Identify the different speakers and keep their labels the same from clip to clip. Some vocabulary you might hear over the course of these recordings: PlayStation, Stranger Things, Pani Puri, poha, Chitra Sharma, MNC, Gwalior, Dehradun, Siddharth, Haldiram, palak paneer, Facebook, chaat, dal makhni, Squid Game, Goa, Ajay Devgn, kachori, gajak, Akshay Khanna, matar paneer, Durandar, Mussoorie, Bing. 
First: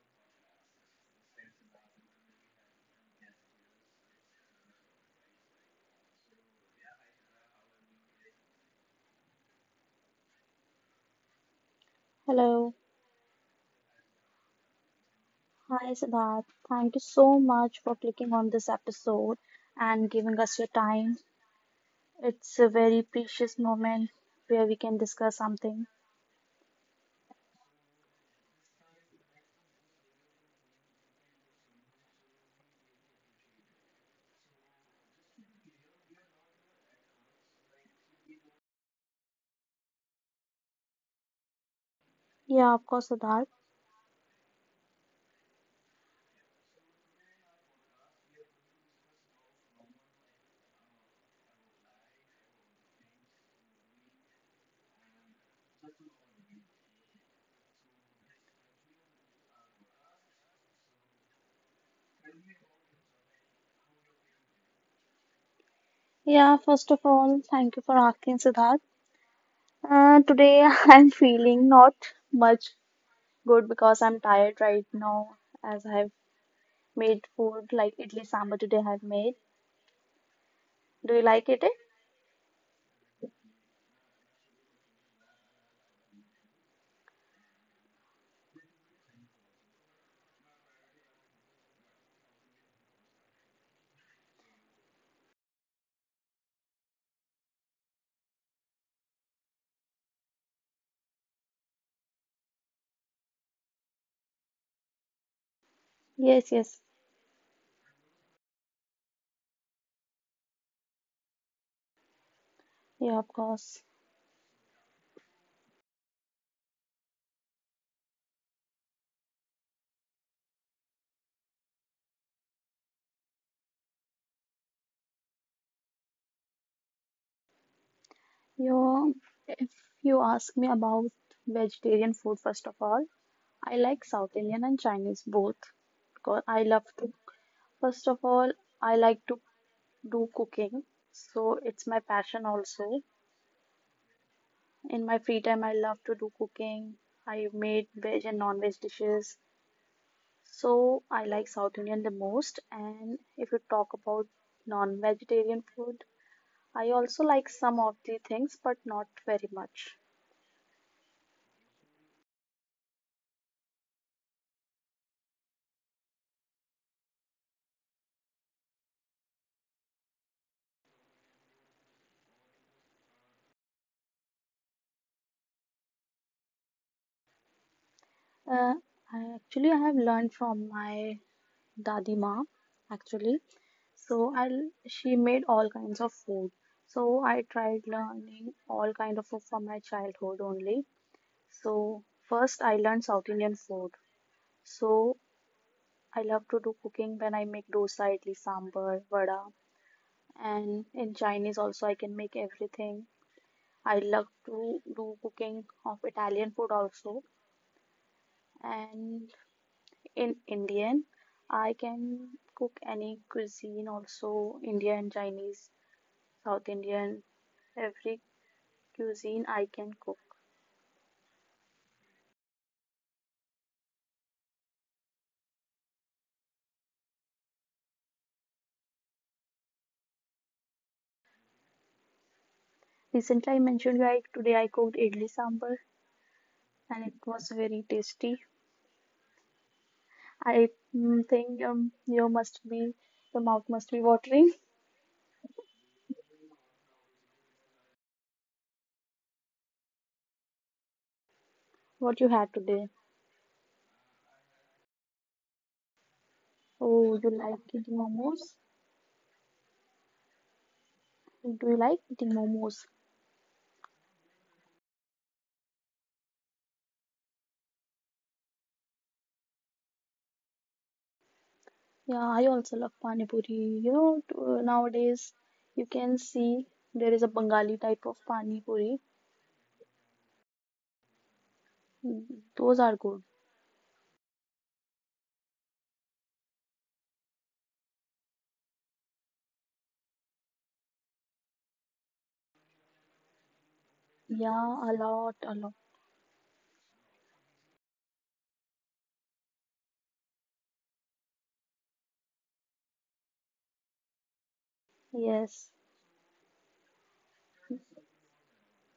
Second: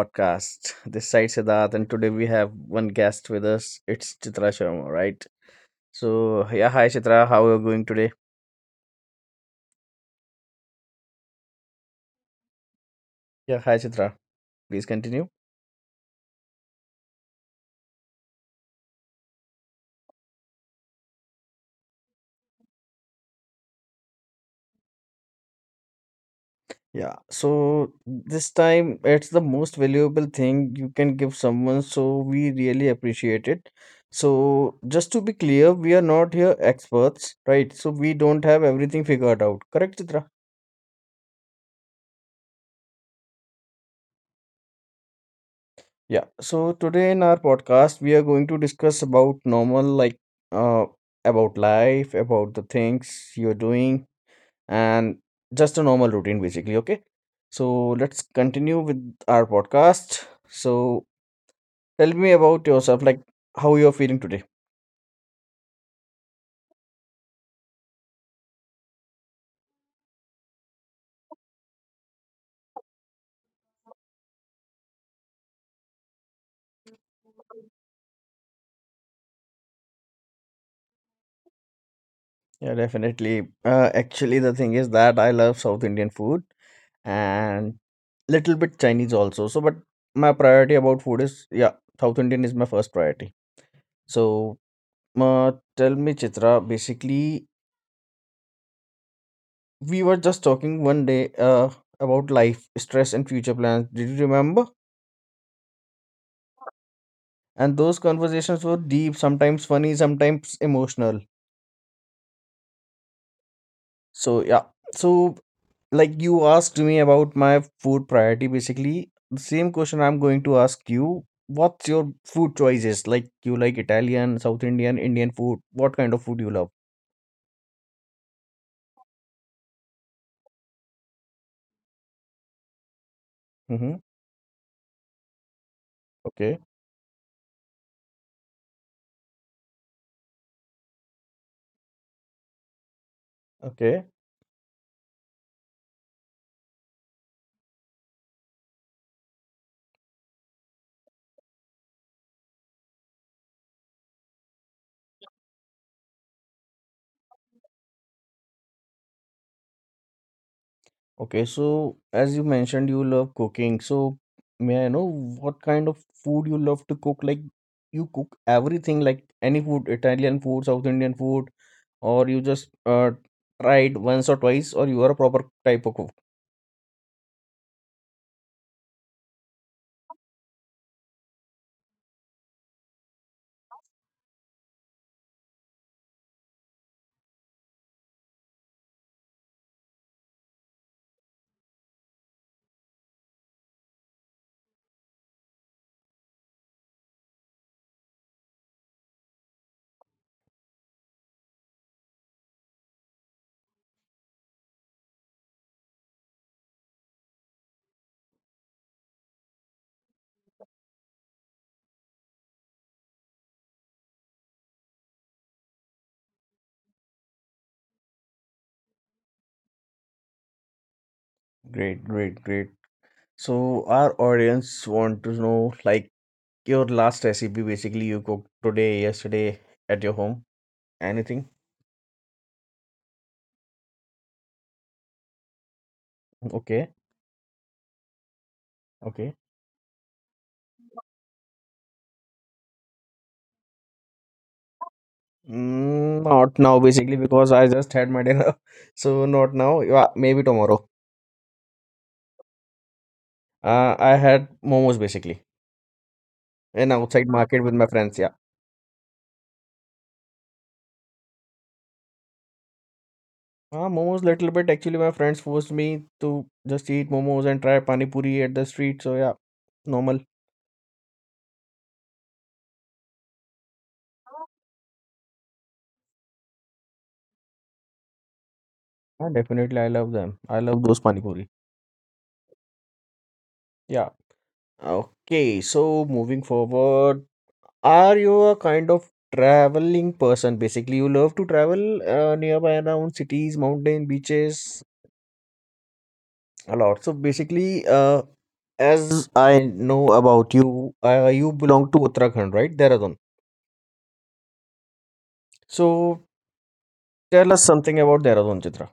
Speaker 1: podcast. This side Siddharth, and today we have one guest with us. It's Chitra Sharma, right? So yeah, hi Chitra, how are you going today?
Speaker 2: Hello.
Speaker 1: Yeah, hi Chitra. Please continue.
Speaker 2: Hi, Siddharth. Thank you so much for clicking on this episode and giving us your time. It's a very precious moment where we can discuss something.
Speaker 1: Yeah. So this time it's the most valuable thing you can give someone, so we really appreciate it. So just to be clear, we are not here experts, right? So we don't have everything figured out. Correct, Chitra?
Speaker 2: Yeah, of course, Siddharth.
Speaker 1: Yeah. So today in our podcast, we are going to discuss about normal, like uh, about life, about the things you're doing, and just a normal routine, basically. Okay. So let's continue with our podcast. So tell me about yourself, like how you're feeling today.
Speaker 2: Yeah, first of all, thank you for asking, Siddharth. Today I'm feeling not much good because I'm tired right now as I've made food like idli sambar today I've made. Do you like it? Eh?
Speaker 1: Yeah, definitely. Actually, the thing is that I love South Indian food and little bit Chinese also. So, but my priority about food is yeah, South Indian is my first priority. So, tell me, Chitra. Basically, we were just talking one day about life, stress, and future plans. Did you remember?
Speaker 2: Yes, yes.
Speaker 1: And those conversations were deep, sometimes funny, sometimes emotional.
Speaker 2: Yeah, of course.
Speaker 1: So, yeah. So, like you asked me about my food priority, basically, the same question I'm going to ask you. What's your food choices? Like, you like Italian, South Indian, Indian food? What kind of food you love?
Speaker 2: You, if you ask me about vegetarian food, first of all, I
Speaker 1: Mm-hmm.
Speaker 2: like South Indian and Chinese both because I
Speaker 1: Okay.
Speaker 2: love to. First of all, I like to do cooking, so it's my passion also.
Speaker 1: Okay.
Speaker 2: In my free time, I love to do cooking. I made veg and non-veg dishes, so I like South Indian the most. And if you talk about non-vegetarian food, I also like some of the things, but not very much.
Speaker 1: Okay, so as you mentioned, you love cooking. So may I know what kind of food you love to cook? Like you cook everything, like any food, Italian food, South Indian food, or you just tried once or twice, or you are a proper type of cook.
Speaker 2: Uh, I have learned from my dadi ma actually. She made all kinds of food. So I tried learning all kind of food from my childhood only. So first I learned South Indian food. So I love to do cooking when I make dosa, idli, sambar, vada, and in Chinese also I can make everything. I love to do cooking of Italian food also. And in Indian. I can cook any cuisine also Indian, Chinese, South Indian, every cuisine I can cook.
Speaker 1: Great, great, great. So our audience want to know like your last recipe basically you cooked today, yesterday at your home. Anything?
Speaker 2: Recently, I mentioned you today I cooked idli sambar
Speaker 1: Okay,
Speaker 2: and it was very tasty.
Speaker 1: okay.
Speaker 2: I think you must be your mouth must be watering.
Speaker 1: Not now, basically, because I just had my dinner. So not now. Yeah, maybe tomorrow.
Speaker 2: What you had today?
Speaker 1: I had momos basically in
Speaker 2: Oh, you
Speaker 1: outside
Speaker 2: like
Speaker 1: market with my
Speaker 2: eating
Speaker 1: friends. Yeah.
Speaker 2: momos? Do you like eating momos?
Speaker 1: Momos little bit. Actually, my friends forced me to just eat momos and try pani puri at the street. So yeah, normal.
Speaker 2: Yeah, I also love Pani Puri. Nowadays you can see there is a Bengali type of Pani Puri.
Speaker 1: Yeah, definitely, I love them. I love those pani puri.
Speaker 2: Mm, those are good.
Speaker 1: Yeah. Okay. So moving forward, are you a kind of traveling person? Basically, you love to travel nearby around cities, mountain,
Speaker 2: Yeah,
Speaker 1: beaches.
Speaker 2: a lot, a lot.
Speaker 1: A lot. So basically, as I know about you, you belong to Uttarakhand, right? Dehradun.
Speaker 2: Yes.
Speaker 1: So tell us something about Dehradun, Chitra.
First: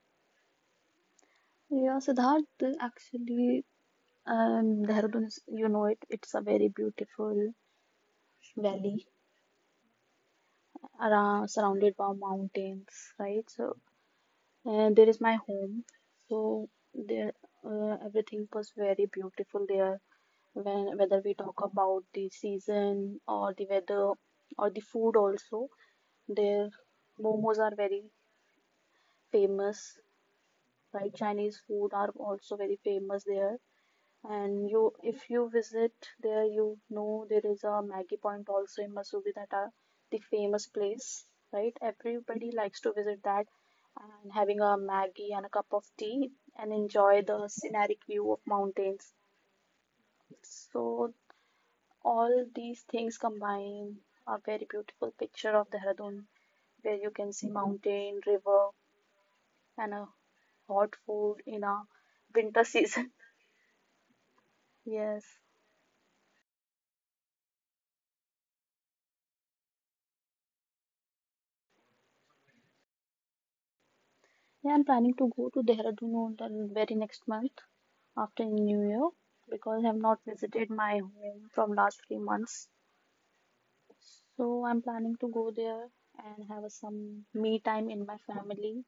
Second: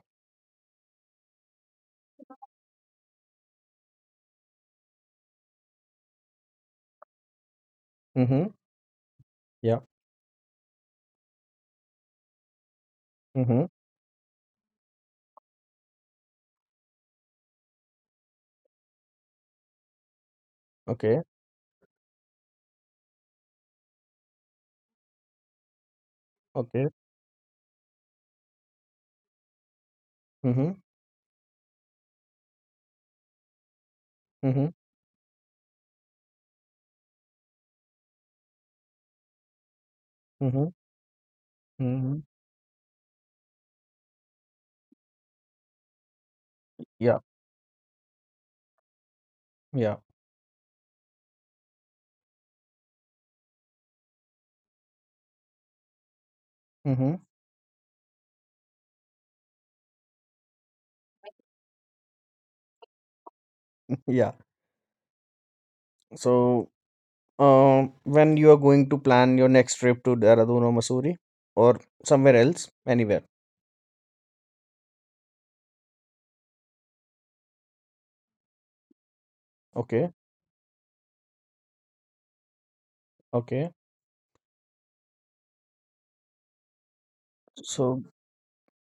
Speaker 2: Yeah, Siddharth, actually, Dehradun is, you know it, it's a very beautiful
Speaker 1: Mm-hmm.
Speaker 2: valley,
Speaker 1: Yeah.
Speaker 2: around, surrounded by mountains, right?
Speaker 1: Mm-hmm.
Speaker 2: So and there is my home so there, everything was very beautiful there when
Speaker 1: Okay.
Speaker 2: whether we talk about the season or the weather or the food also, their
Speaker 1: Okay.
Speaker 2: momos are very famous,
Speaker 1: Mm-hmm.
Speaker 2: right? Chinese food are also very famous there,
Speaker 1: Mm-hmm.
Speaker 2: and you, if you visit there, you know there is a Maggie Point also in Mussoorie, that are the
Speaker 1: Mm-hmm.
Speaker 2: famous place, right?
Speaker 1: Mm-hmm.
Speaker 2: Everybody likes to visit that and having a Maggie and a cup of tea and
Speaker 1: Yeah.
Speaker 2: enjoy the scenic view of mountains.
Speaker 1: Yeah.
Speaker 2: So all these things combine a very beautiful picture of Dehradun where you
Speaker 1: Mm-hmm.
Speaker 2: can see mountain, river, and a hot food in a winter season.
Speaker 1: Yeah.
Speaker 2: Yes.
Speaker 1: So, when you are going to plan your next trip to Dehradun or Mussoorie or somewhere else, anywhere.
Speaker 2: Yeah, I'm planning to go to Dehradun on the very next month after New Year because I've
Speaker 1: Okay.
Speaker 2: not visited my home from last 3 months.
Speaker 1: Okay.
Speaker 2: So I'm planning to go there and have some me time
Speaker 1: So
Speaker 2: in my family.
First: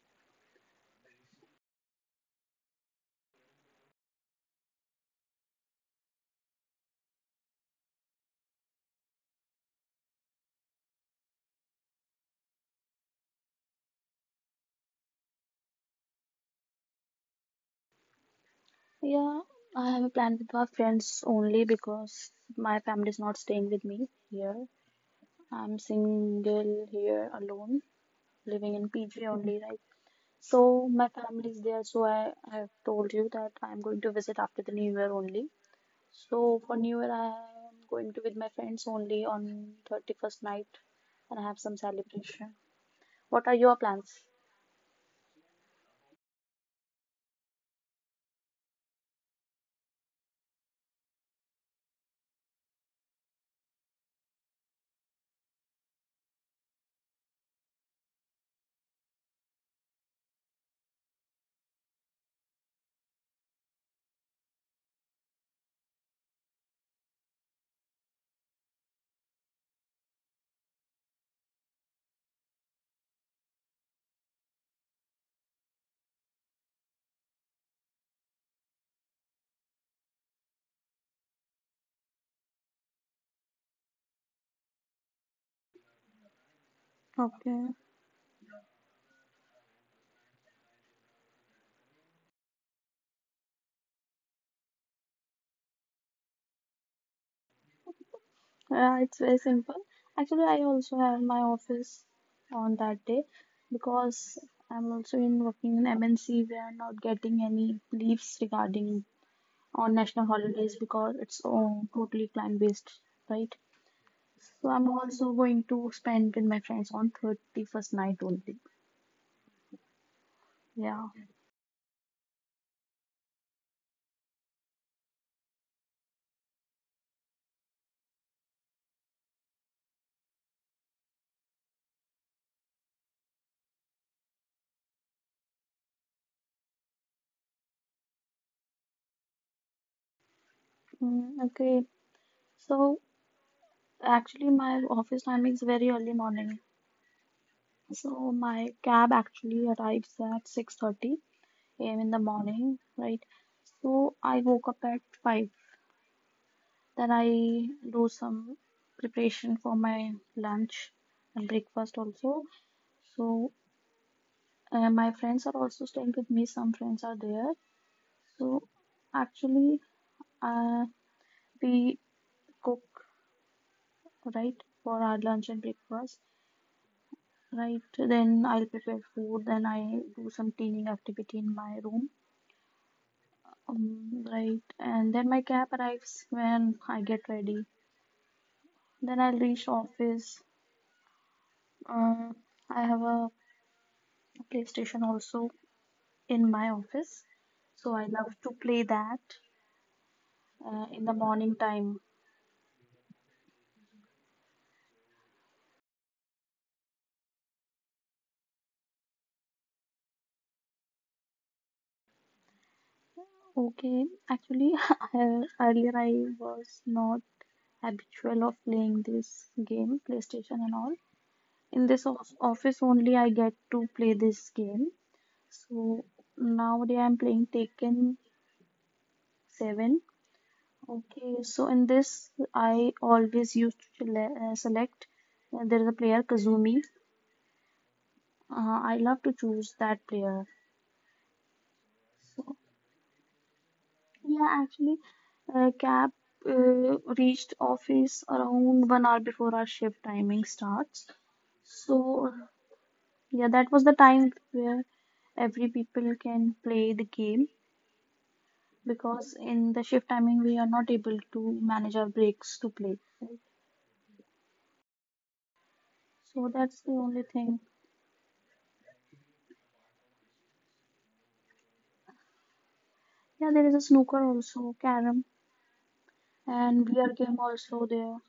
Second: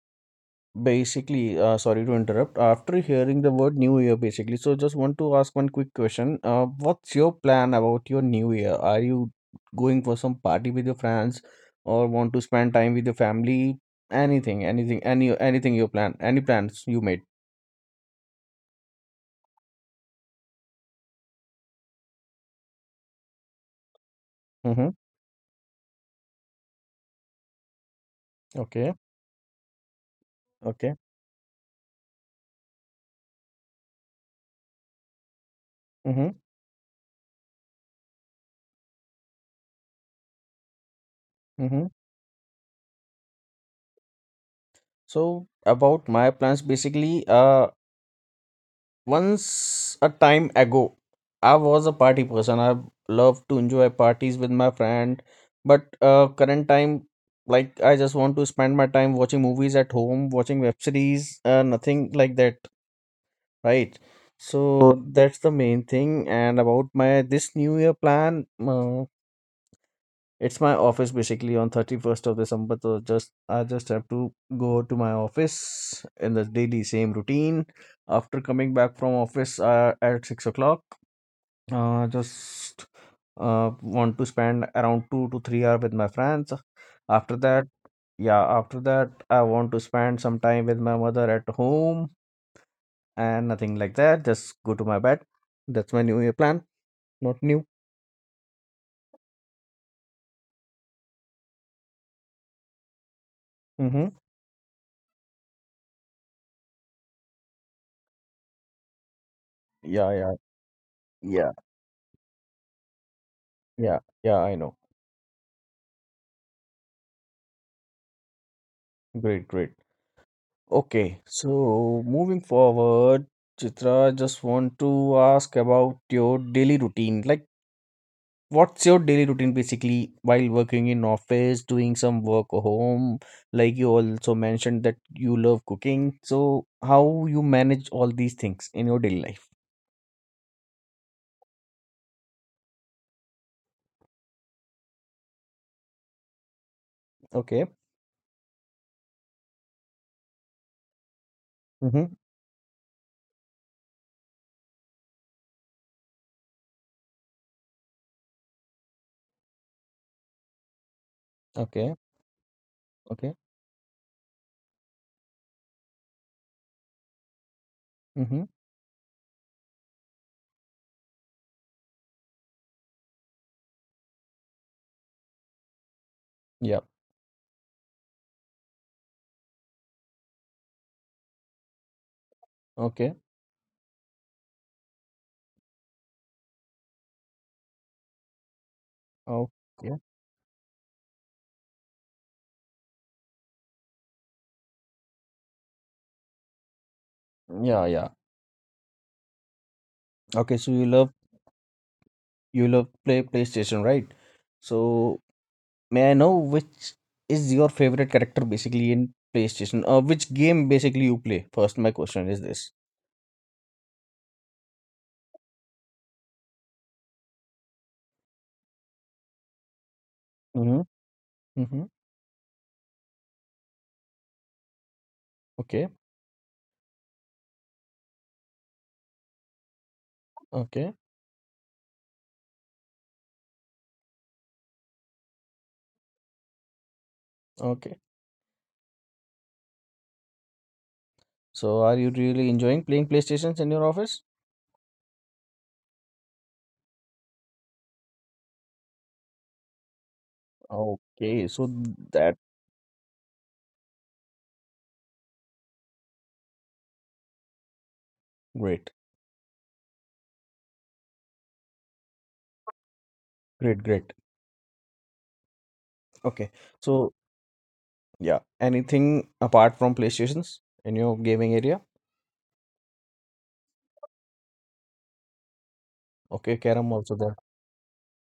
Speaker 1: basically, sorry to interrupt. After hearing the word New Year, basically, so just want to ask one quick question. What's your plan about your New Year? Are you going for some party with your friends, or want to spend time with your family? Anything, anything you plan, any plans you made?
Speaker 2: Yeah, I have a plan with my friends only because my family is not staying with me here.
Speaker 1: Mm-hmm.
Speaker 2: I'm single here alone, living in
Speaker 1: Okay,
Speaker 2: PG only, right? So
Speaker 1: okay.
Speaker 2: my family is there, so I have told you that I'm going to visit after the new year only.
Speaker 1: Mm-hmm.
Speaker 2: So for New Year, I am going to with my friends only on 31st night and have some
Speaker 1: Mm-hmm.
Speaker 2: celebration. What are your plans?
Speaker 1: So about my plans, basically, once a time ago, I was a party person. I love to enjoy parties with my friend, but current time, like I just want to spend my time watching movies at home, watching web series, nothing like that, right? So that's the main thing. And about my this new year plan, it's my office basically on 31st of December. So just I just have to go to my office in the daily same routine. After coming back from office at 6 o'clock, just want to spend around 2 to 3 hours with my friends. After that, yeah, after that I want to spend some time with my mother at home and nothing like that. Just go to my bed. That's my New Year plan. Not new.
Speaker 2: It's very simple. Actually, I also have my office on that day
Speaker 1: Mm-hmm.
Speaker 2: because I'm also in working in MNC. We are not getting any leaves regarding on
Speaker 1: Yeah,
Speaker 2: national
Speaker 1: yeah,
Speaker 2: holidays because it's
Speaker 1: yeah,
Speaker 2: all totally client based, right?
Speaker 1: yeah, yeah, I
Speaker 2: So
Speaker 1: know.
Speaker 2: I'm also going to spend with my friends on 31st night only.
Speaker 1: Great, great.
Speaker 2: Yeah.
Speaker 1: Okay, so moving forward, Chitra, just want to ask about your daily routine. Like, what's your daily routine basically while working in office, doing some work home? Like you also mentioned that you love cooking. So how you manage all these things in your daily life?
Speaker 2: Mm, okay. So actually, my office timing is very early morning.
Speaker 1: Okay.
Speaker 2: So my cab actually arrives at 6:30 a.m. in
Speaker 1: Mm-hmm.
Speaker 2: the morning, right? So I woke up at 5. Then I do some preparation for my lunch and
Speaker 1: Okay.
Speaker 2: breakfast also.
Speaker 1: Okay.
Speaker 2: So my friends are also staying with me. Some friends are there.
Speaker 1: Mm-hmm.
Speaker 2: So actually, uh, we cook, right, for our lunch and breakfast.
Speaker 1: Yeah.
Speaker 2: Right, then I'll prepare food, then I do some cleaning activity in my room.
Speaker 1: Okay.
Speaker 2: Right, and then my cab arrives when I get ready. Then I'll reach
Speaker 1: Okay.
Speaker 2: office. Uh, I have a PlayStation also in my office,
Speaker 1: Yeah,
Speaker 2: so I
Speaker 1: yeah.
Speaker 2: love to play that
Speaker 1: Okay, so you
Speaker 2: in the
Speaker 1: love
Speaker 2: morning time.
Speaker 1: you love play PlayStation, right? So may I know which is your favorite character basically in PlayStation? Or which game basically you play? First, my question is this.
Speaker 2: Okay, actually, earlier I was not habitual of playing this game, PlayStation and
Speaker 1: Mm-hmm.
Speaker 2: all,
Speaker 1: Mm-hmm.
Speaker 2: in this office only I get to play this game.
Speaker 1: Okay.
Speaker 2: So nowadays I'm playing Taken 7.
Speaker 1: Okay.
Speaker 2: Okay, so in this I always used to select there is a player Kazumi.
Speaker 1: Okay.
Speaker 2: I love to choose that player.
Speaker 1: So, are you really
Speaker 2: So
Speaker 1: enjoying playing PlayStations in your office?
Speaker 2: yeah, actually, cab reached office around 1 hour before our shift timing starts.
Speaker 1: Okay. So
Speaker 2: So
Speaker 1: that
Speaker 2: yeah, that was the time where every people can play the game
Speaker 1: great.
Speaker 2: because in the shift timing we are not able to manage our breaks to play. Right?
Speaker 1: Great. Great.
Speaker 2: So
Speaker 1: Okay.
Speaker 2: that's the
Speaker 1: So
Speaker 2: only thing.
Speaker 1: yeah. Anything apart from PlayStations in your gaming area?
Speaker 2: Yeah, there is a snooker also, carom,
Speaker 1: Okay,
Speaker 2: and
Speaker 1: carom
Speaker 2: VR
Speaker 1: also there.
Speaker 2: game also there.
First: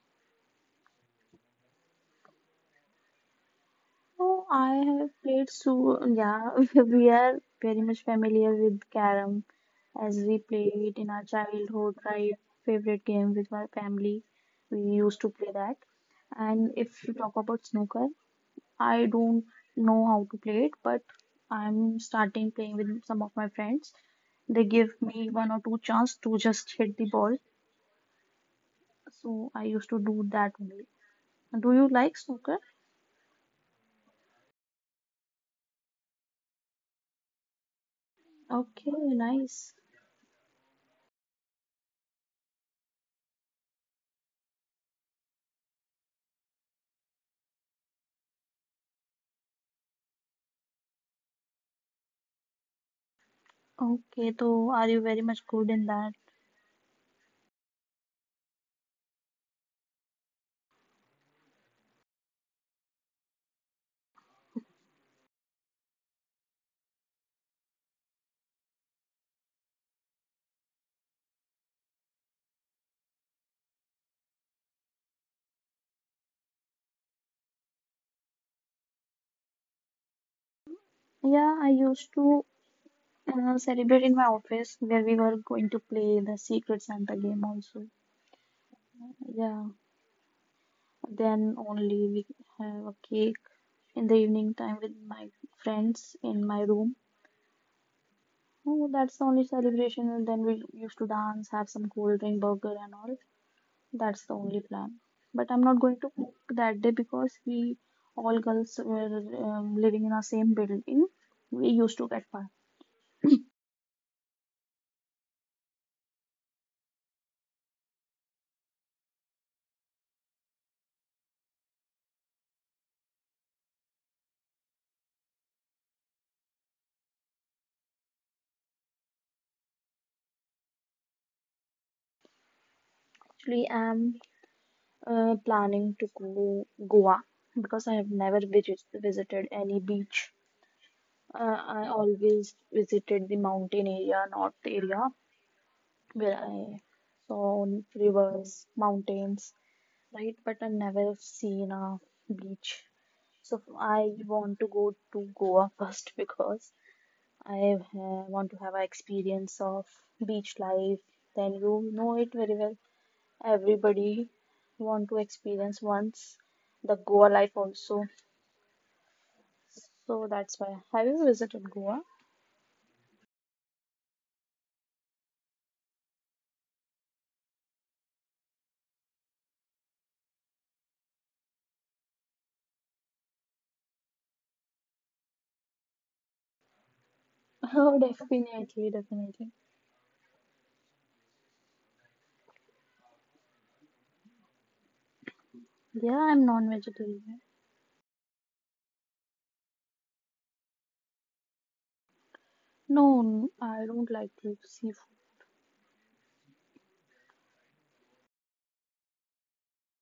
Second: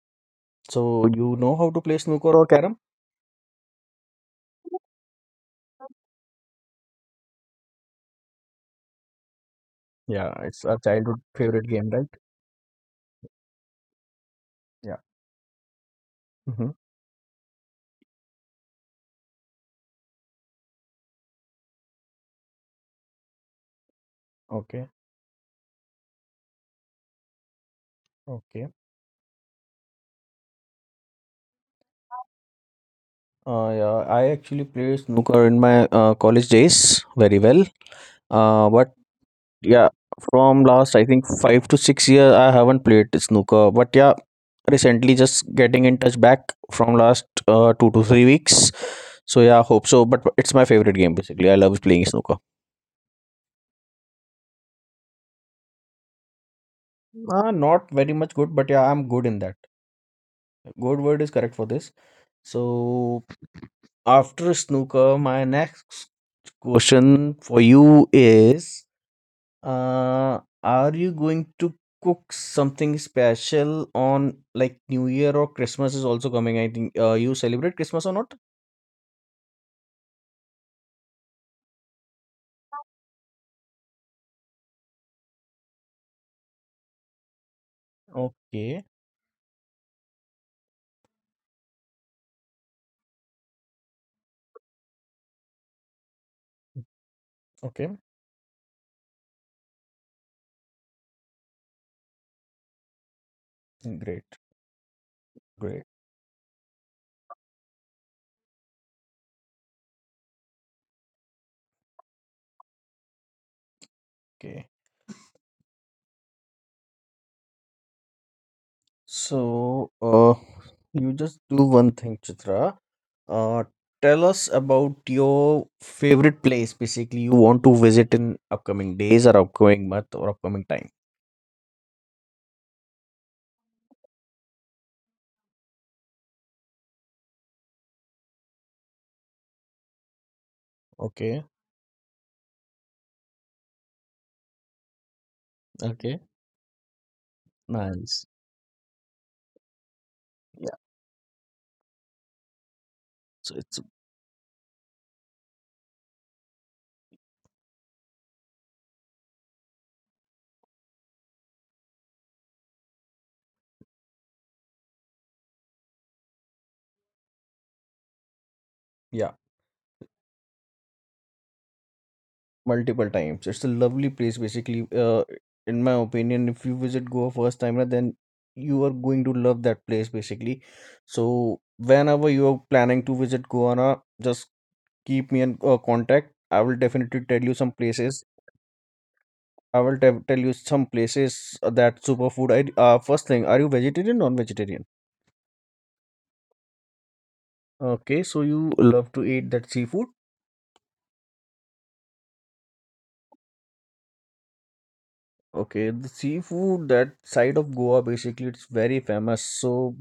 Speaker 1: So you know how to play snooker or carom?
Speaker 2: Oh, I have played, so yeah, we are very much familiar with carom as
Speaker 1: Yeah,
Speaker 2: we
Speaker 1: it's
Speaker 2: play
Speaker 1: our
Speaker 2: it in
Speaker 1: childhood
Speaker 2: our
Speaker 1: favorite game,
Speaker 2: childhood,
Speaker 1: right?
Speaker 2: right? Favorite game with our family. We
Speaker 1: Yeah.
Speaker 2: used to play that.
Speaker 1: Mm-hmm.
Speaker 2: And if you talk about snooker, I don't know how to play it, but I'm starting playing with some of my friends. They
Speaker 1: Okay.
Speaker 2: give me one or two chance to just hit the ball.
Speaker 1: Okay.
Speaker 2: So I used to do that only. Do you like snooker?
Speaker 1: Yeah, I actually played snooker in my college days very well. But
Speaker 2: Okay, nice.
Speaker 1: yeah, from last I think 5 to 6 years, I haven't played snooker. But yeah, recently just getting in touch back from last 2 to 3 weeks. So yeah, hope so. But it's my favorite game basically. I love playing snooker.
Speaker 2: Okay, so are you very much good in that?
Speaker 1: Not very much good, but yeah, I'm good in that. Good word is correct for this. So after snooker, my next question for you is. Are you going to cook something special on like New Year or Christmas is also coming? I think you celebrate Christmas or not?
Speaker 2: Yeah, I used to celebrate in my office where we were going to play the Secret Santa game also.
Speaker 1: Okay,
Speaker 2: Yeah, then only we have a cake in the evening time with my friends in my room.
Speaker 1: okay,
Speaker 2: Oh, that's the only celebration. And then we used to dance, have some cold drink, burger, and all. That's the
Speaker 1: great,
Speaker 2: only plan. But I'm not
Speaker 1: great.
Speaker 2: going to cook that day because we all girls were living in our same building. We used to get fun.
Speaker 1: Okay, so you just do one thing, Chitra. Uh, Tell us about your favorite place basically you want to visit in upcoming days or upcoming month or upcoming time.
Speaker 2: Actually, I'm planning to go Goa because I have never visited any beach.
Speaker 1: Okay,
Speaker 2: I always visited the mountain area, north area,
Speaker 1: okay,
Speaker 2: where I saw
Speaker 1: nice.
Speaker 2: rivers, mountains. Right? But I
Speaker 1: Yeah,
Speaker 2: never seen a beach.
Speaker 1: so
Speaker 2: So
Speaker 1: it's
Speaker 2: I want to go to Goa first because I uh, want to have an experience of beach life. Then you know it very well. Everybody want to experience once the Goa life also.
Speaker 1: yeah.
Speaker 2: So that's why. Have you visited Goa?
Speaker 1: Multiple times. It's a lovely place, basically. In my opinion, if you visit Goa first time, na, then you are going to love that place, basically. So whenever you are planning to visit Goa, na, just keep me in contact. I will definitely tell you some
Speaker 2: Oh,
Speaker 1: places.
Speaker 2: definitely, definitely.
Speaker 1: I will te tell you some places that superfood. I first thing, are you vegetarian, non-vegetarian?
Speaker 2: Yeah, I'm non-vegetarian.
Speaker 1: Okay, so you love to eat that seafood.
Speaker 2: No, I don't like the seafood.
Speaker 1: Okay, the seafood that side of Goa basically it's very famous. So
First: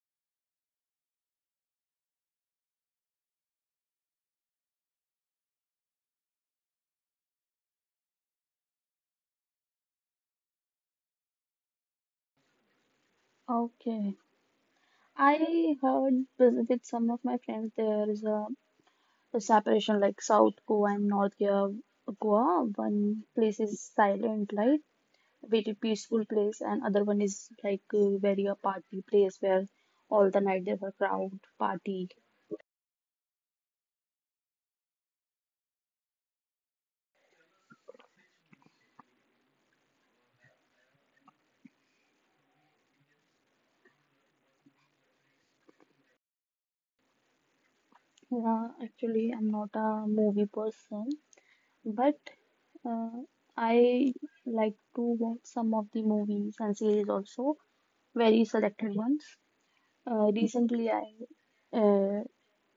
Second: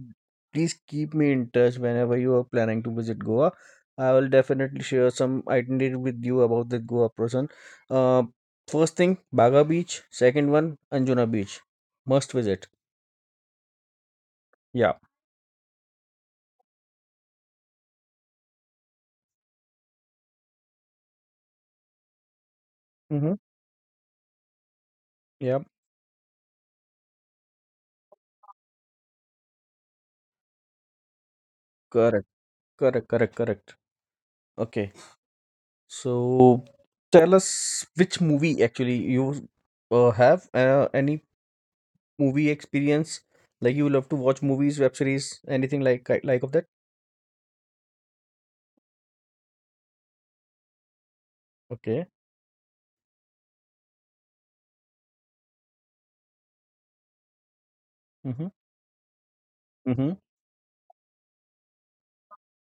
Speaker 1: please keep me in touch whenever you are planning to visit Goa. I will definitely share some itinerary with you about the Goa person. Uh, First thing, Baga Beach. Second one, Anjuna Beach. Must visit.
Speaker 2: Okay.
Speaker 1: Yeah.
Speaker 2: I heard with some of my friends there is a separation like South Goa and North Goa. Goa. One
Speaker 1: Mm-hmm.
Speaker 2: place is silent, like
Speaker 1: Yeah.
Speaker 2: very peaceful place, and other one is like very a party place where all the night there's a crowd party.
Speaker 1: Correct. Correct. Correct. Correct. Okay. So tell us which movie actually you have any movie experience? Like you love to watch movies, web series, anything like of that?
Speaker 2: Yeah, actually, I'm not a movie person,
Speaker 1: Okay.
Speaker 2: but uh, I like to watch some of the movies and series also, very
Speaker 1: Mm-hmm.
Speaker 2: selected ones.
Speaker 1: Mm-hmm.
Speaker 2: Recently, I uh,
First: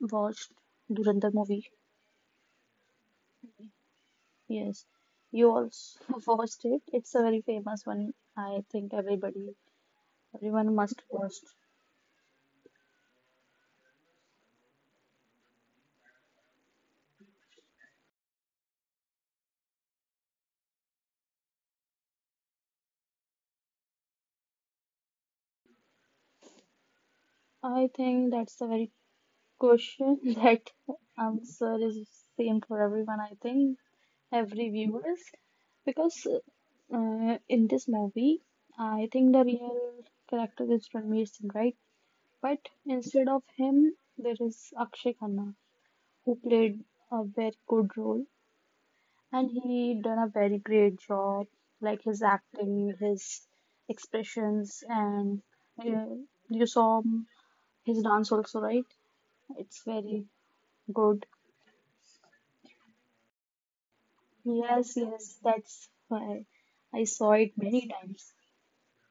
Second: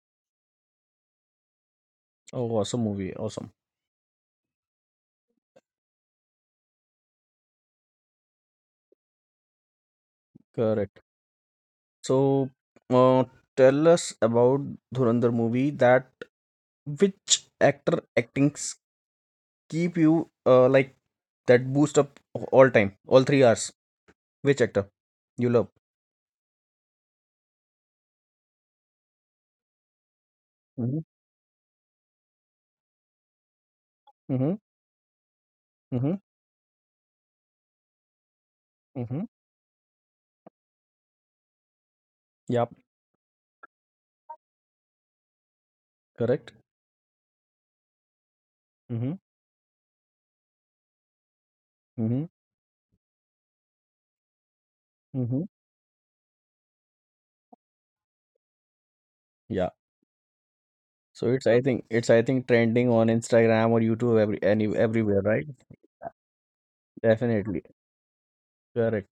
Speaker 2: watched Durandar movie.
Speaker 1: Oh, awesome movie. Awesome.
Speaker 2: Yes, you also watched it. It's a very famous one. I think everybody, Everyone must
Speaker 1: Correct.
Speaker 2: watch.
Speaker 1: So, uh, tell us about Dhurandhar movie. That which actor actings keep you like that boost up all time, all 3 hours. Which actor you love?
Speaker 2: I think that's the very question that
Speaker 1: Mm-hmm.
Speaker 2: answer is same for everyone. I think
Speaker 1: Mm-hmm.
Speaker 2: every viewers
Speaker 1: Mm-hmm.
Speaker 2: because in this movie, I
Speaker 1: Mm-hmm.
Speaker 2: think the real character is Ranveer Singh, right? But
Speaker 1: Yep.
Speaker 2: instead of him, there is Akshay Khanna. Who
Speaker 1: Correct.
Speaker 2: played a very good role
Speaker 1: Mm-hmm.
Speaker 2: and he done a very great job, like his
Speaker 1: Mm-hmm.
Speaker 2: acting, his expressions and,
Speaker 1: Mm-hmm.
Speaker 2: uh, you saw his dance also, right?
Speaker 1: Yeah.
Speaker 2: It's very good.
Speaker 1: So it's I think trending on Instagram or YouTube
Speaker 2: Yes,
Speaker 1: everywhere,
Speaker 2: yes,
Speaker 1: right?
Speaker 2: that's why I saw it
Speaker 1: Definitely.
Speaker 2: many times.
Speaker 1: Correct.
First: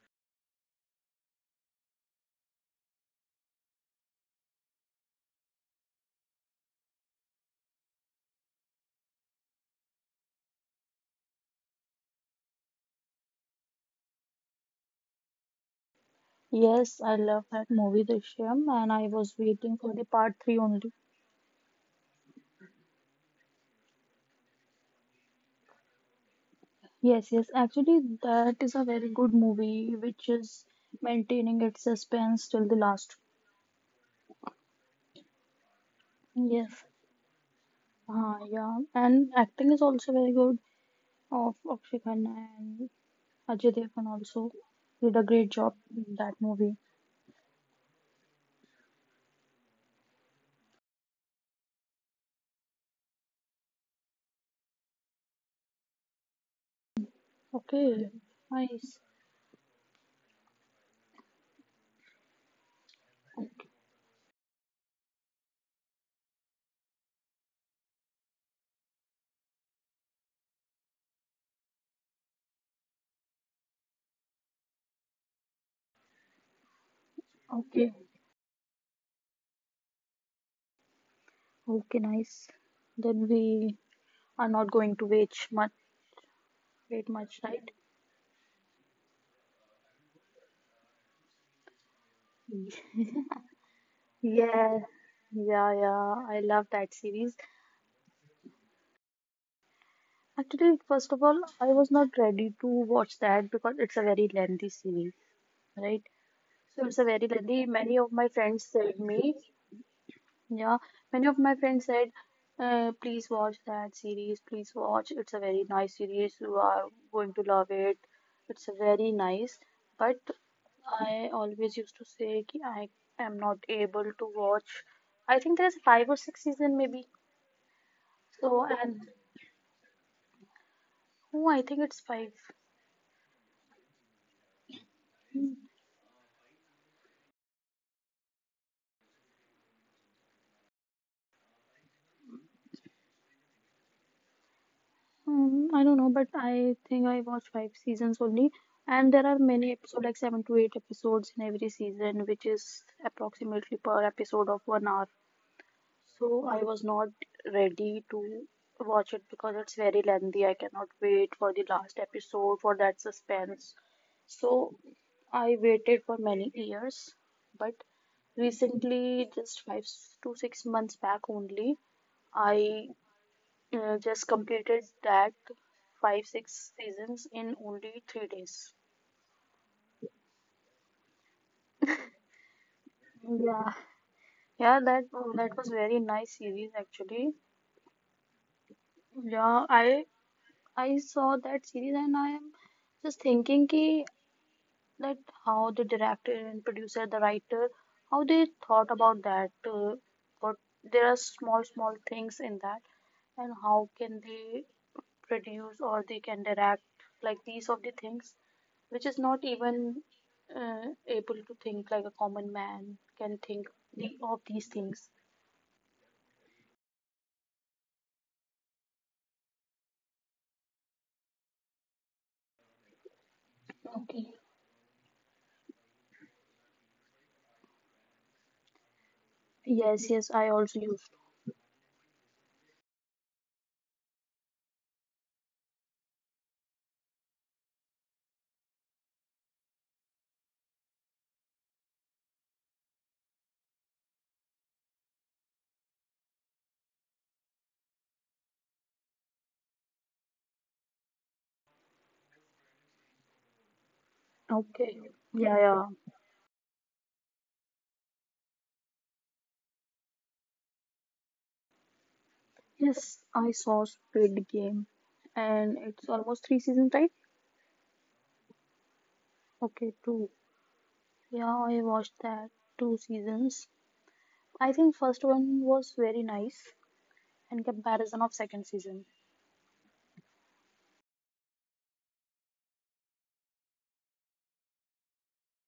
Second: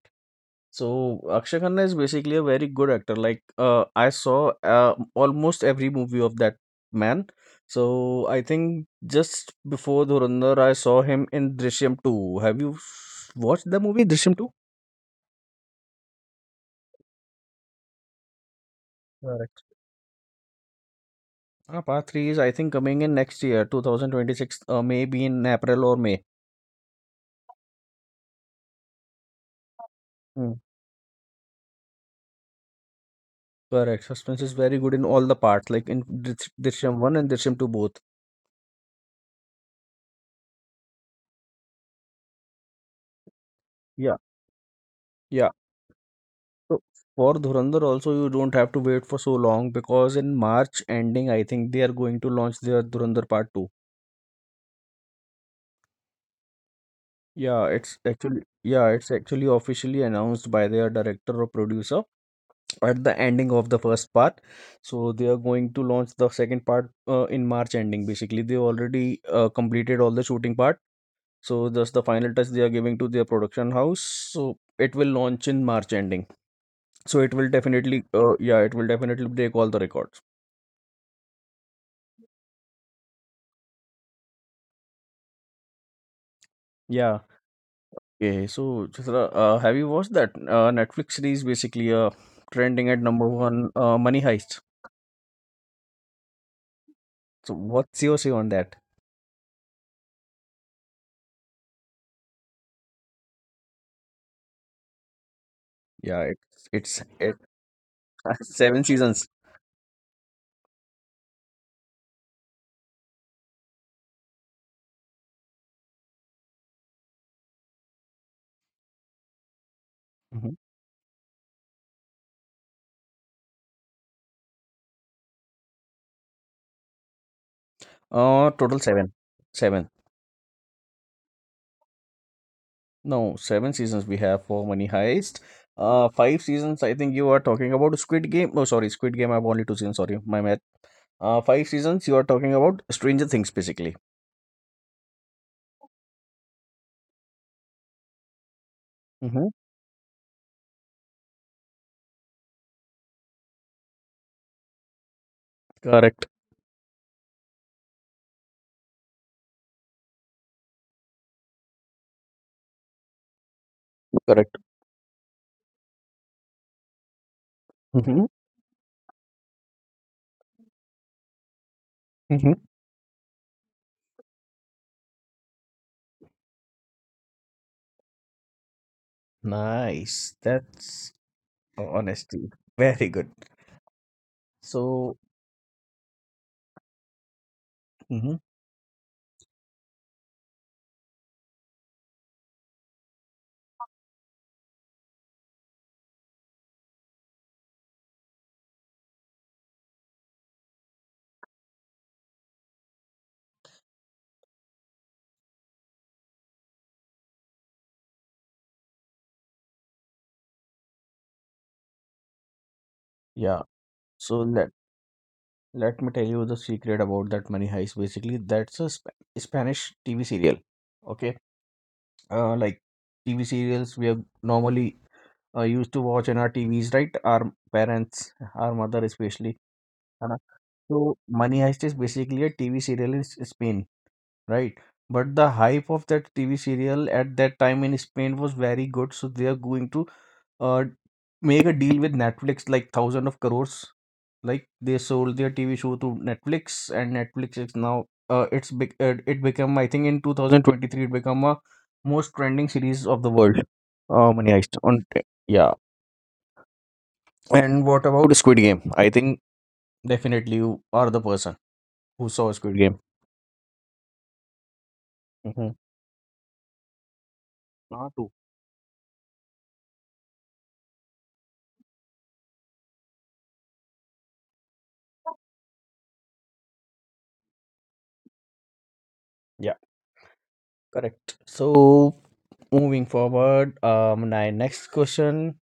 Speaker 1: So Akshay Khanna is basically a very good actor. Like I saw almost every movie of that man. So I think just before Dhurandhar, I saw him in Drishyam 2. Have you watched the movie Drishyam 2?
Speaker 2: Yes, I love that movie Drishyam and I was
Speaker 1: Correct.
Speaker 2: waiting for the part 3 only.
Speaker 1: Ah, part 3 is I think coming in next year, 2026, maybe in April or May.
Speaker 2: Yes, yes. Actually, that is a very good movie, which is maintaining its suspense till the last.
Speaker 1: Correct. Suspense is very good in all the parts, like in
Speaker 2: Yes,
Speaker 1: Drishyam 1 and Drishyam 2 both.
Speaker 2: Yeah, and acting is also very good of Akshay Khanna and Ajay Devgn
Speaker 1: Yeah.
Speaker 2: also did a great
Speaker 1: Yeah.
Speaker 2: job in that movie.
Speaker 1: So for Dhurandhar also you don't have to wait for so long because in March ending I think they are going to launch their Dhurandhar Part 2. Yeah, it's
Speaker 2: Okay,
Speaker 1: actually yeah,
Speaker 2: nice.
Speaker 1: it's actually officially announced by their director or producer at the ending of the first part. So they are going to launch the second part in March ending basically. They already completed all the shooting part, so just the final touch they are giving to their production house, so it will launch in March ending. So it will
Speaker 2: Okay,
Speaker 1: definitely uh, yeah it will definitely break all the records.
Speaker 2: okay, nice. Then we are not going to wait much,
Speaker 1: Yeah,
Speaker 2: right?
Speaker 1: okay, so Chitra, have you watched that Netflix series basically trending at number one, Money Heist?
Speaker 2: Yeah, yeah, yeah. I love that series.
Speaker 1: So what's your say on that?
Speaker 2: Actually, first of all, I was not ready to watch that because it's a very lengthy series, right?
Speaker 1: Yeah,
Speaker 2: So it's a very
Speaker 1: it,
Speaker 2: lengthy. Many of my friends
Speaker 1: seven
Speaker 2: said
Speaker 1: seasons.
Speaker 2: me. Yeah, many of my friends said, please watch that series, please watch. It's a very nice series. You are going to love it. It's a very nice. But
Speaker 1: Mhm.
Speaker 2: I always used to say ki I am not able to watch. I think there's five or six season maybe. So
Speaker 1: Total
Speaker 2: and
Speaker 1: seven.
Speaker 2: oh, I think it's five.
Speaker 1: No, seven seasons we have for Money Heist. Five seasons. I think you are talking about Squid Game. Oh, sorry, Squid Game. I have only two seasons. Sorry, my math. Five seasons. You are talking about Stranger Things, basically.
Speaker 2: I don't know, but I think I watched five seasons only. And there are
Speaker 1: Mm-hmm.
Speaker 2: many episodes, like seven to eight episodes in every season, which is approximately per episode of 1 hour.
Speaker 1: Correct.
Speaker 2: So I was not ready to watch it because it's very lengthy. I cannot wait for the last episode for that suspense.
Speaker 1: Correct.
Speaker 2: So I waited for many years, but
Speaker 1: Mm-hmm.
Speaker 2: recently, just five s- to 6 months back only,
Speaker 1: Mm-hmm.
Speaker 2: I just completed that five, six seasons in only 3 days.
Speaker 1: Nice. That's honesty. Very good.
Speaker 2: Yeah. Yeah, that
Speaker 1: So,
Speaker 2: that was very nice series actually.
Speaker 1: mm-hmm.
Speaker 2: Yeah, I saw that series and I am just thinking ki, that how the director and producer, the writer, how they thought about that. What There are small, small things in that, and how can they produce or they can direct like these of the things, which is not even able to think like a common man can
Speaker 1: Yeah.
Speaker 2: think the, of
Speaker 1: So
Speaker 2: these
Speaker 1: let
Speaker 2: things.
Speaker 1: let me tell you the secret about that Money Heist. Basically, that's a Spanish TV serial. Okay. Like TV serials we have
Speaker 2: Okay.
Speaker 1: normally used to watch in our TVs, right? Our parents, our mother especially.
Speaker 2: Yes,
Speaker 1: है
Speaker 2: yes,
Speaker 1: ना?
Speaker 2: I also used.
Speaker 1: So Money Heist is basically a TV serial in Spain, right? But the hype of that TV serial at that time in Spain was very good, so they are going to uh, make a deal with Netflix like thousand of crores. Like they sold their TV show to Netflix, and Netflix is now it's big. It became, I think in 2023 it became a most trending series of the world. Money Heist
Speaker 2: Okay.
Speaker 1: on,
Speaker 2: Yeah,
Speaker 1: yeah.
Speaker 2: yeah.
Speaker 1: And what about Squid Game? I think definitely you are the person who saw Squid Game.
Speaker 2: Yes, I saw Squid Game,
Speaker 1: Mm-hmm.
Speaker 2: and it's almost three seasons, right?
Speaker 1: Not too.
Speaker 2: Okay, two. Yeah, I watched that two seasons. I think first one was very nice in comparison of second season.
Speaker 1: Yeah, correct. So moving forward, my next question.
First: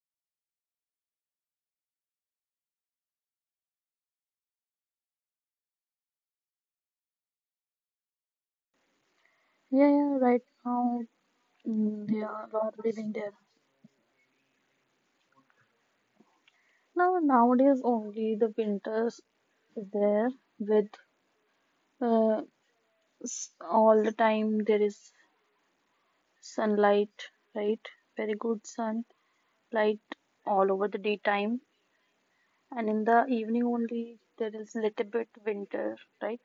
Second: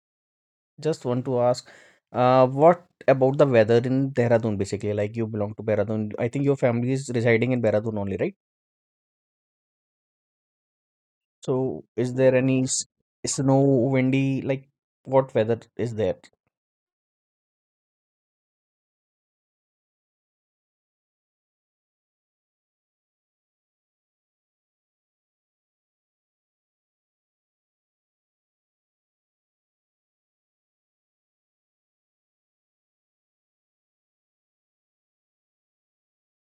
Speaker 1: Just want to ask, what about the weather in Dehradun? Basically, like you belong to Dehradun. I think your family is residing in Dehradun only, right?
Speaker 2: Yeah, yeah, right now
Speaker 1: So is
Speaker 2: they
Speaker 1: there
Speaker 2: are
Speaker 1: any
Speaker 2: not living there.
Speaker 1: snow, windy, like what weather is there?
Speaker 2: Now nowadays only the winters is there with uh, all the time there is sunlight, right? Very good sun light all over the daytime, and in the evening only there is little bit winter, right?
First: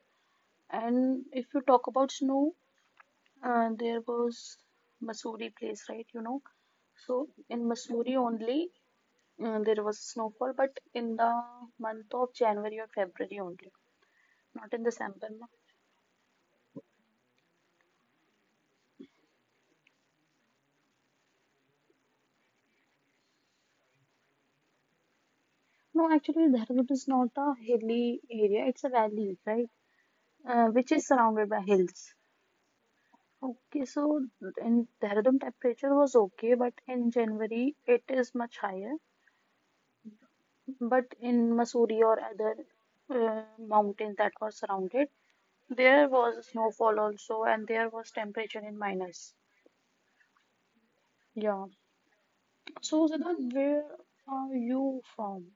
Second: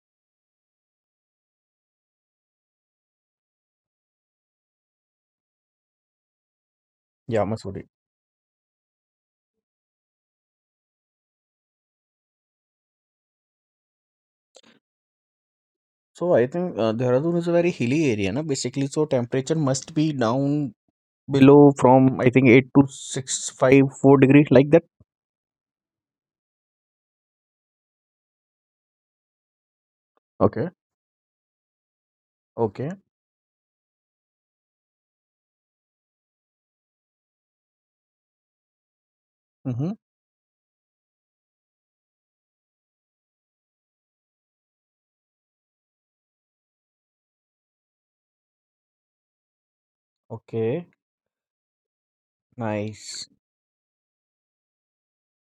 Speaker 2: And if you talk about snow, there was Mussoorie place, right, you know? So
Speaker 1: Yeah,
Speaker 2: in
Speaker 1: Masood.
Speaker 2: Mussoorie only there was snowfall, but in the month of January or February only, not in December, no.
Speaker 1: So I think Dehradun is a very hilly area, na? Basically, so temperature must be down below from, I think, 8 to 6, 5, 4 degrees like that.
Speaker 2: No, actually Dehradun is not a hilly area, it's a valley, right? Uh,
Speaker 1: Okay.
Speaker 2: which is surrounded by hills.
Speaker 1: Okay.
Speaker 2: Okay, so in Dehradun temperature was okay, but in January it is much higher.
Speaker 1: Mm-hmm.
Speaker 2: But in Mussoorie or other mountains that were surrounded, there was snowfall also, and there was temperature in minus.
Speaker 1: Okay.
Speaker 2: Yeah. So,
Speaker 1: Nice.
Speaker 2: Siddhant, where are you from?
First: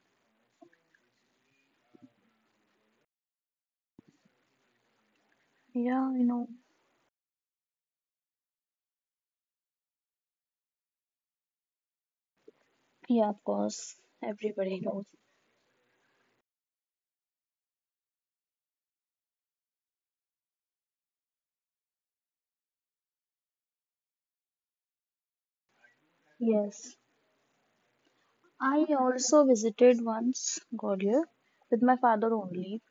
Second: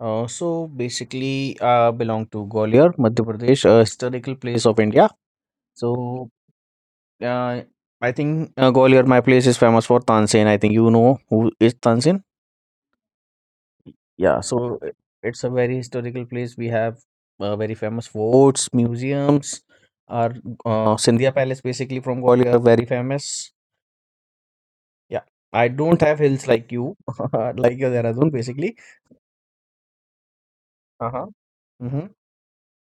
Speaker 1: So basically, belong to Gwalior, Madhya Pradesh, a historical place of India.
Speaker 2: Yeah, I
Speaker 1: So
Speaker 2: know.
Speaker 1: uh, I think Gwalior, my place is famous for Tansen. I think you know who is Tansen.
Speaker 2: Yeah, of course.
Speaker 1: Yeah, so
Speaker 2: Everybody knows.
Speaker 1: it's a very historical place. We have very famous forts, museums. Our Scindia Palace, basically from Gwalior, are very famous. Yeah, I don't have hills like
Speaker 2: Yes.
Speaker 1: you, like your Dehradun, basically.
Speaker 2: I also visited once Gwalior
Speaker 1: Uh-huh.
Speaker 2: with my
Speaker 1: Mm-hmm.
Speaker 2: father only.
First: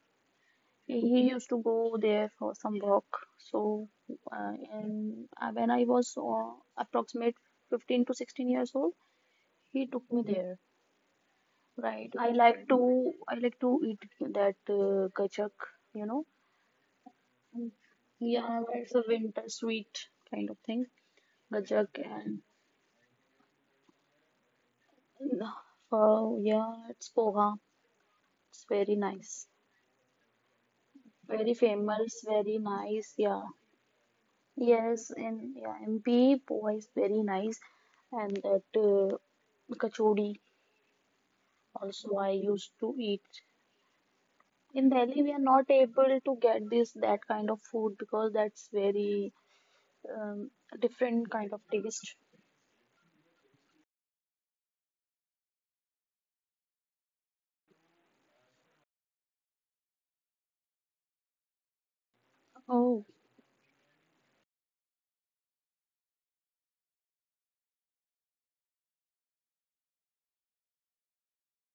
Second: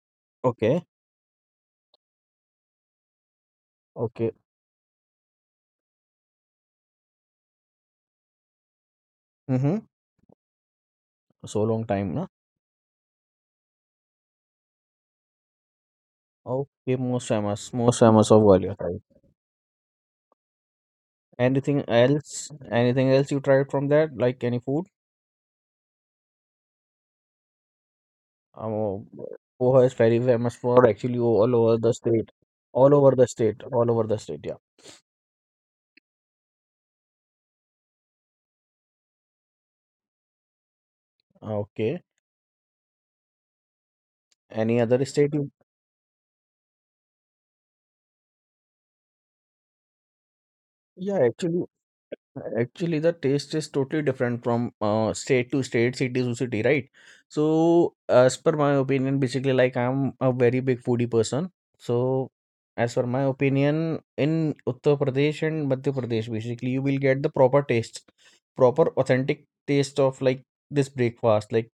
Speaker 1: Okay.
Speaker 2: He used to go there for some work. So,
Speaker 1: Okay.
Speaker 2: and when I was approximate 15 to 16 years old,
Speaker 1: Mm-hmm.
Speaker 2: he took me there.
Speaker 1: So long time,
Speaker 2: Right.
Speaker 1: na?
Speaker 2: I like to eat that gajak, you know.
Speaker 1: Okay, most famous of
Speaker 2: Yeah,
Speaker 1: Gwalior.
Speaker 2: it's
Speaker 1: Right.
Speaker 2: a winter sweet kind of thing.
Speaker 1: Anything
Speaker 2: Gajak and
Speaker 1: else? Anything else you tried from that? Like any food?
Speaker 2: oh yeah, it's poha. It's very
Speaker 1: Um,
Speaker 2: nice.
Speaker 1: Poha is very famous for actually all
Speaker 2: Very
Speaker 1: over the
Speaker 2: famous,
Speaker 1: state,
Speaker 2: very
Speaker 1: all over
Speaker 2: nice.
Speaker 1: the
Speaker 2: Yeah.
Speaker 1: state, all over the state. Yeah.
Speaker 2: MP poha is very nice, and that kachori
Speaker 1: Okay.
Speaker 2: also I used to eat.
Speaker 1: Any
Speaker 2: In
Speaker 1: other
Speaker 2: Delhi, we
Speaker 1: state?
Speaker 2: are
Speaker 1: You,
Speaker 2: not able to get this that kind of food because that's very um,
Speaker 1: yeah,
Speaker 2: different kind of
Speaker 1: actually,
Speaker 2: taste.
Speaker 1: actually, the taste is totally different from state to state, city to city, right? So, as per my opinion, basically, like I'm a very big foodie person. So, as per
Speaker 2: Oh,
Speaker 1: my opinion, in Uttar Pradesh and Madhya Pradesh, basically, you will get the proper taste, proper authentic taste of like this breakfast, like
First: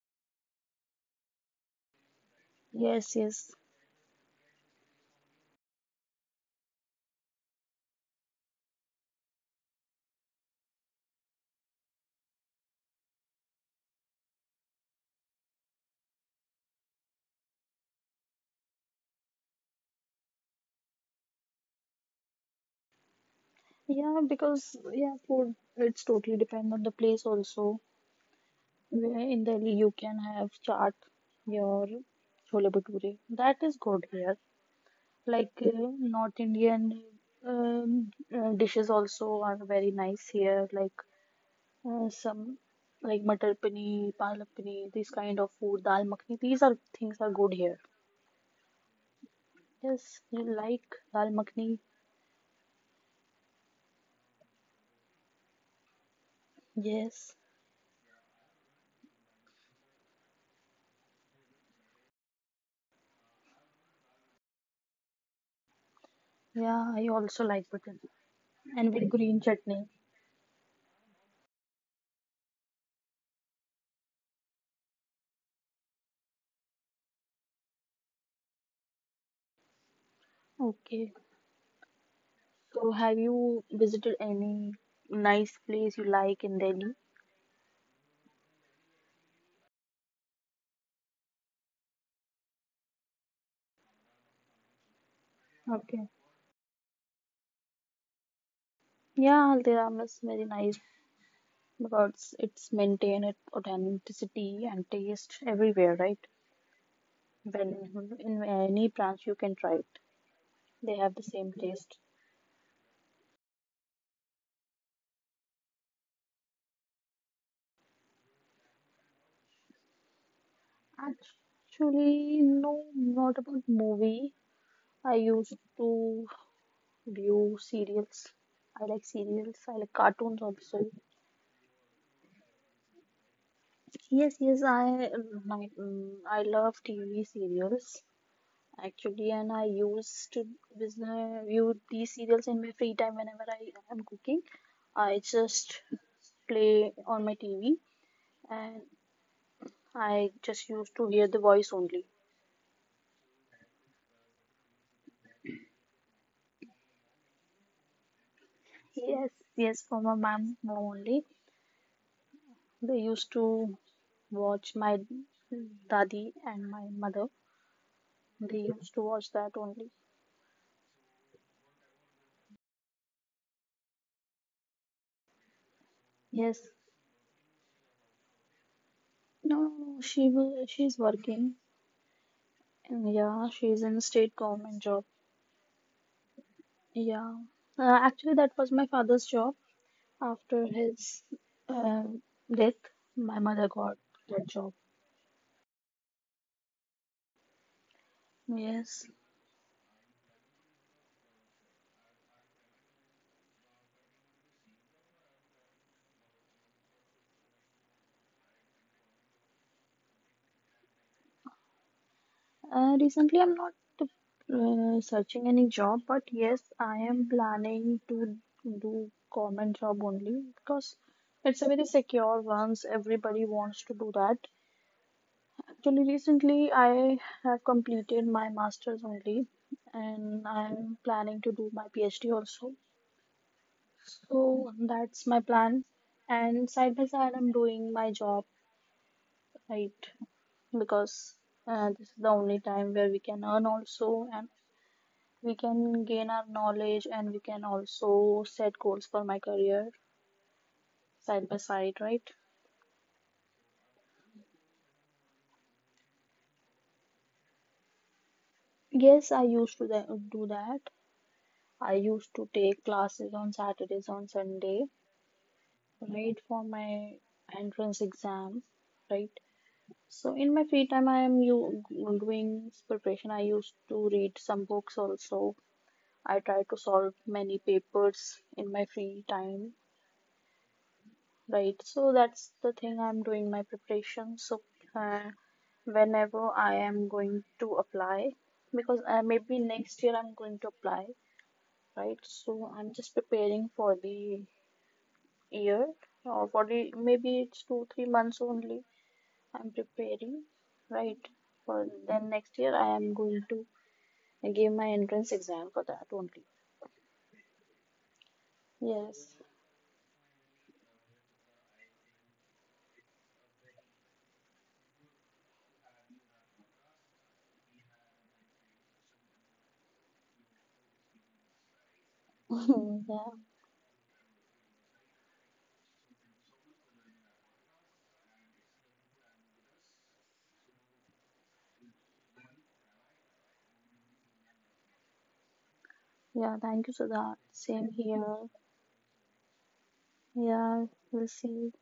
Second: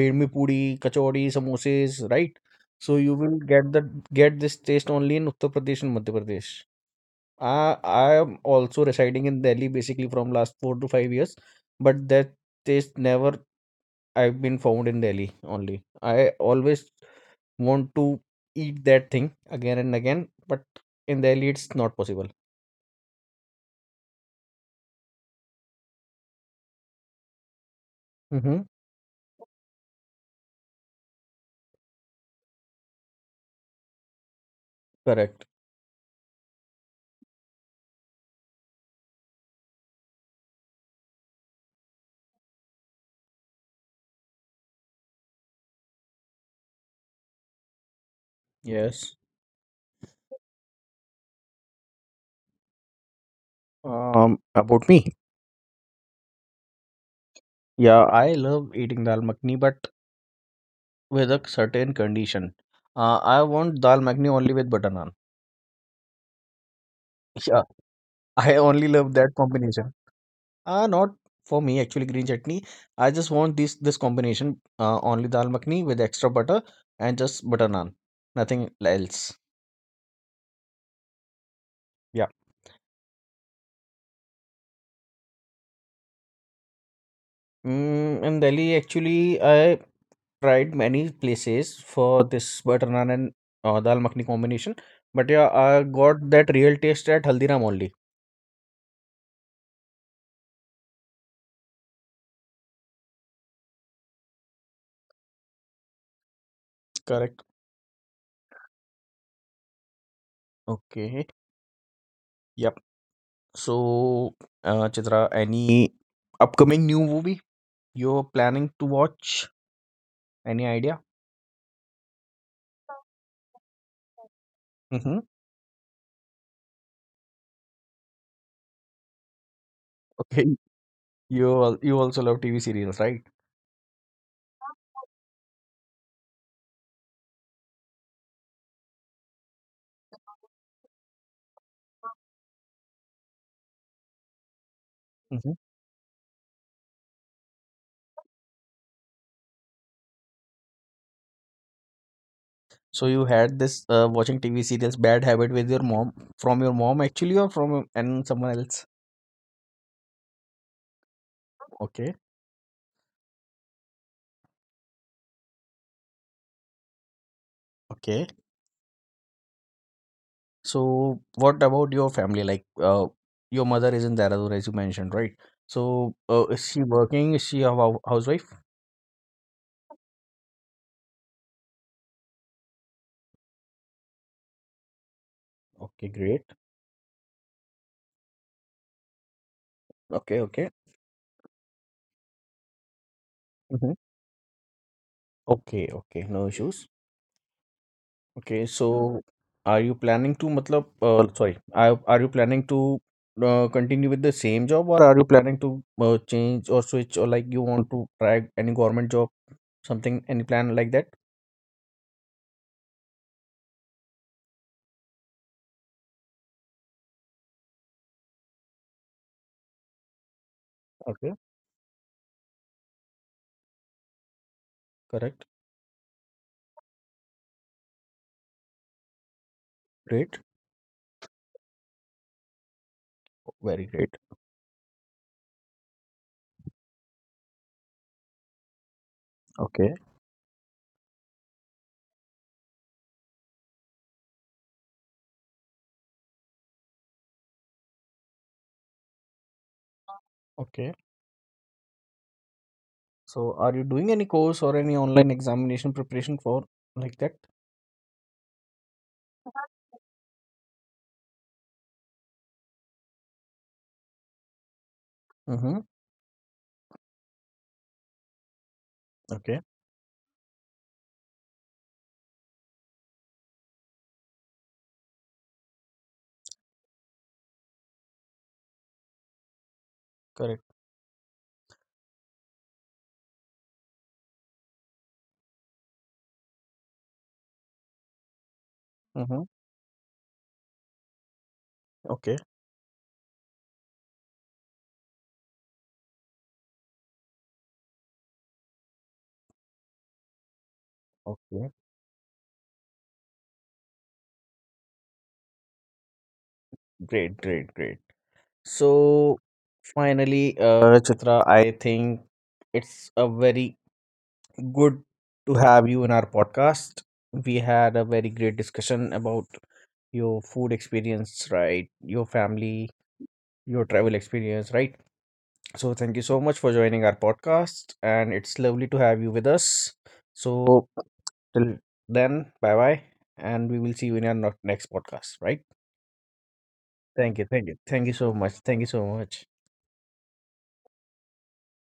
Speaker 1: bedmi puri, kachori, samosas, right? So you
Speaker 2: yes,
Speaker 1: will
Speaker 2: yes.
Speaker 1: get the get this taste only in Uttar Pradesh and Madhya Pradesh. I am also residing in Delhi basically from last 4 to 5 years, but that taste never I've been found in Delhi only. I always want to eat that thing again and again, but in Delhi it's not possible.
Speaker 2: Yeah, because yeah, food it's totally depend on the place also.
Speaker 1: Mm-hmm.
Speaker 2: Where in Delhi you can have chaat, your chole bhature. That is good here.
Speaker 1: Correct.
Speaker 2: Like North Indian dishes also are very nice here. Uh, some like matar paneer, palak paneer, these kind of food, dal makhni. These are things are good here.
Speaker 1: Yes.
Speaker 2: Yes, you like dal makhni.
Speaker 1: About me.
Speaker 2: Yes.
Speaker 1: Yeah, I love eating dal makhni, but with a certain condition. I want dal makhni only with butter naan.
Speaker 2: Yeah, I also
Speaker 1: Yeah,
Speaker 2: like button
Speaker 1: I only
Speaker 2: and with
Speaker 1: love that
Speaker 2: green chutney.
Speaker 1: combination. Not for me actually green chutney. I just want this combination only dal makhni with extra butter and just butter naan. Nothing else.
Speaker 2: Okay.
Speaker 1: Yeah.
Speaker 2: So have you visited any nice place you like in Delhi?
Speaker 1: Mm, in Delhi actually I tried many places for this butter naan and dal makhni combination. But yeah, I
Speaker 2: Okay.
Speaker 1: got that real taste at Haldiram only.
Speaker 2: Yeah, there are miss very nice because it's maintain it authenticity and taste everywhere, right?
Speaker 1: Correct.
Speaker 2: When in any branch you can try it, they have the
Speaker 1: Okay.
Speaker 2: same taste.
Speaker 1: Yep. So, Chitra, any upcoming new movie you're planning to watch? Any idea?
Speaker 2: Actually, no, not about movie. I
Speaker 1: Mm-hmm.
Speaker 2: used to view serials. I like serials. I like cartoons
Speaker 1: Okay.
Speaker 2: also.
Speaker 1: You also love TV serials, right?
Speaker 2: Yes, yes, I I love TV serials actually, and I used to view these serials in my free time whenever I am cooking. I
Speaker 1: Mhm.
Speaker 2: just play on my TV, and I just used to hear the voice only.
Speaker 1: So you had this watching TV serials bad habit with your mom, from your mom actually, or from and someone else?
Speaker 2: Yes, yes, for my mom only.
Speaker 1: Okay,
Speaker 2: They used to watch my daddy and my mother.
Speaker 1: okay.
Speaker 2: They used to watch that only.
Speaker 1: So what about your family? Like your mother is in Dehradun as you mentioned, right? So is
Speaker 2: Yes.
Speaker 1: she working? Is she a housewife?
Speaker 2: No, no, no, she will. She's working. And yeah, she's in state government job.
Speaker 1: Okay, great.
Speaker 2: Yeah. Actually, that was my father's job.
Speaker 1: Okay,
Speaker 2: After
Speaker 1: okay.
Speaker 2: his uh, death, my mother
Speaker 1: Mhm.
Speaker 2: got that job.
Speaker 1: Okay, okay, no issues. Okay,
Speaker 2: Yes.
Speaker 1: so are you planning to, matlab, sorry, are you planning to continue with the same job, or are you planning to change or switch, or like you want to try any government job, something, any plan like that?
Speaker 2: Recently, I'm not searching any job, but yes, I am planning to do government job only because
Speaker 1: Okay,
Speaker 2: it's a very secure one. Everybody wants to do that.
Speaker 1: correct.
Speaker 2: Actually, recently I have completed my master's only,
Speaker 1: Great.
Speaker 2: and I'm planning to do my PhD also.
Speaker 1: Very great.
Speaker 2: So that's my plan. And side by side, I'm doing my job,
Speaker 1: Okay.
Speaker 2: right? Because this is the only time where we can earn also, and we can gain our knowledge and we can also set goals for my career
Speaker 1: Okay.
Speaker 2: side by side, right?
Speaker 1: So are you doing any course or any online examination preparation for like that?
Speaker 2: Yes, I used to do that. I used to take classes on Saturdays, on Sunday,
Speaker 1: Mm-hmm.
Speaker 2: right, for my entrance exam, right?
Speaker 1: Okay.
Speaker 2: So in my free time I am doing preparation. I used to read some books also. I try to solve many papers in my free time.
Speaker 1: Correct.
Speaker 2: Right, so that's the thing I'm doing my preparation. So, uh, whenever I am going to apply, because
Speaker 1: Mm-hmm.
Speaker 2: maybe next year I'm going to apply, right?
Speaker 1: Okay.
Speaker 2: So, I'm just preparing for the year, or for the maybe it's two, 3 months only. I'm preparing, right?
Speaker 1: Okay.
Speaker 2: For then next year, I am going to give my entrance exam for that only.
Speaker 1: Great, great, great. So
Speaker 2: Yes,
Speaker 1: finally, Chitra, I think it's a very good to have you in our podcast. We had a very great discussion about your food experience, right? Your family,
Speaker 2: yeah,
Speaker 1: your travel experience, right? So thank you so much for joining our podcast, and it's lovely to have you with us. So till then, bye bye, and we will see you in our next podcast, right?
Speaker 2: yeah, thank you,
Speaker 1: Thank
Speaker 2: Siddharth.
Speaker 1: you, thank you,
Speaker 2: Same
Speaker 1: thank you so
Speaker 2: here.
Speaker 1: much, thank you so much.
Speaker 2: Yeah, we'll see.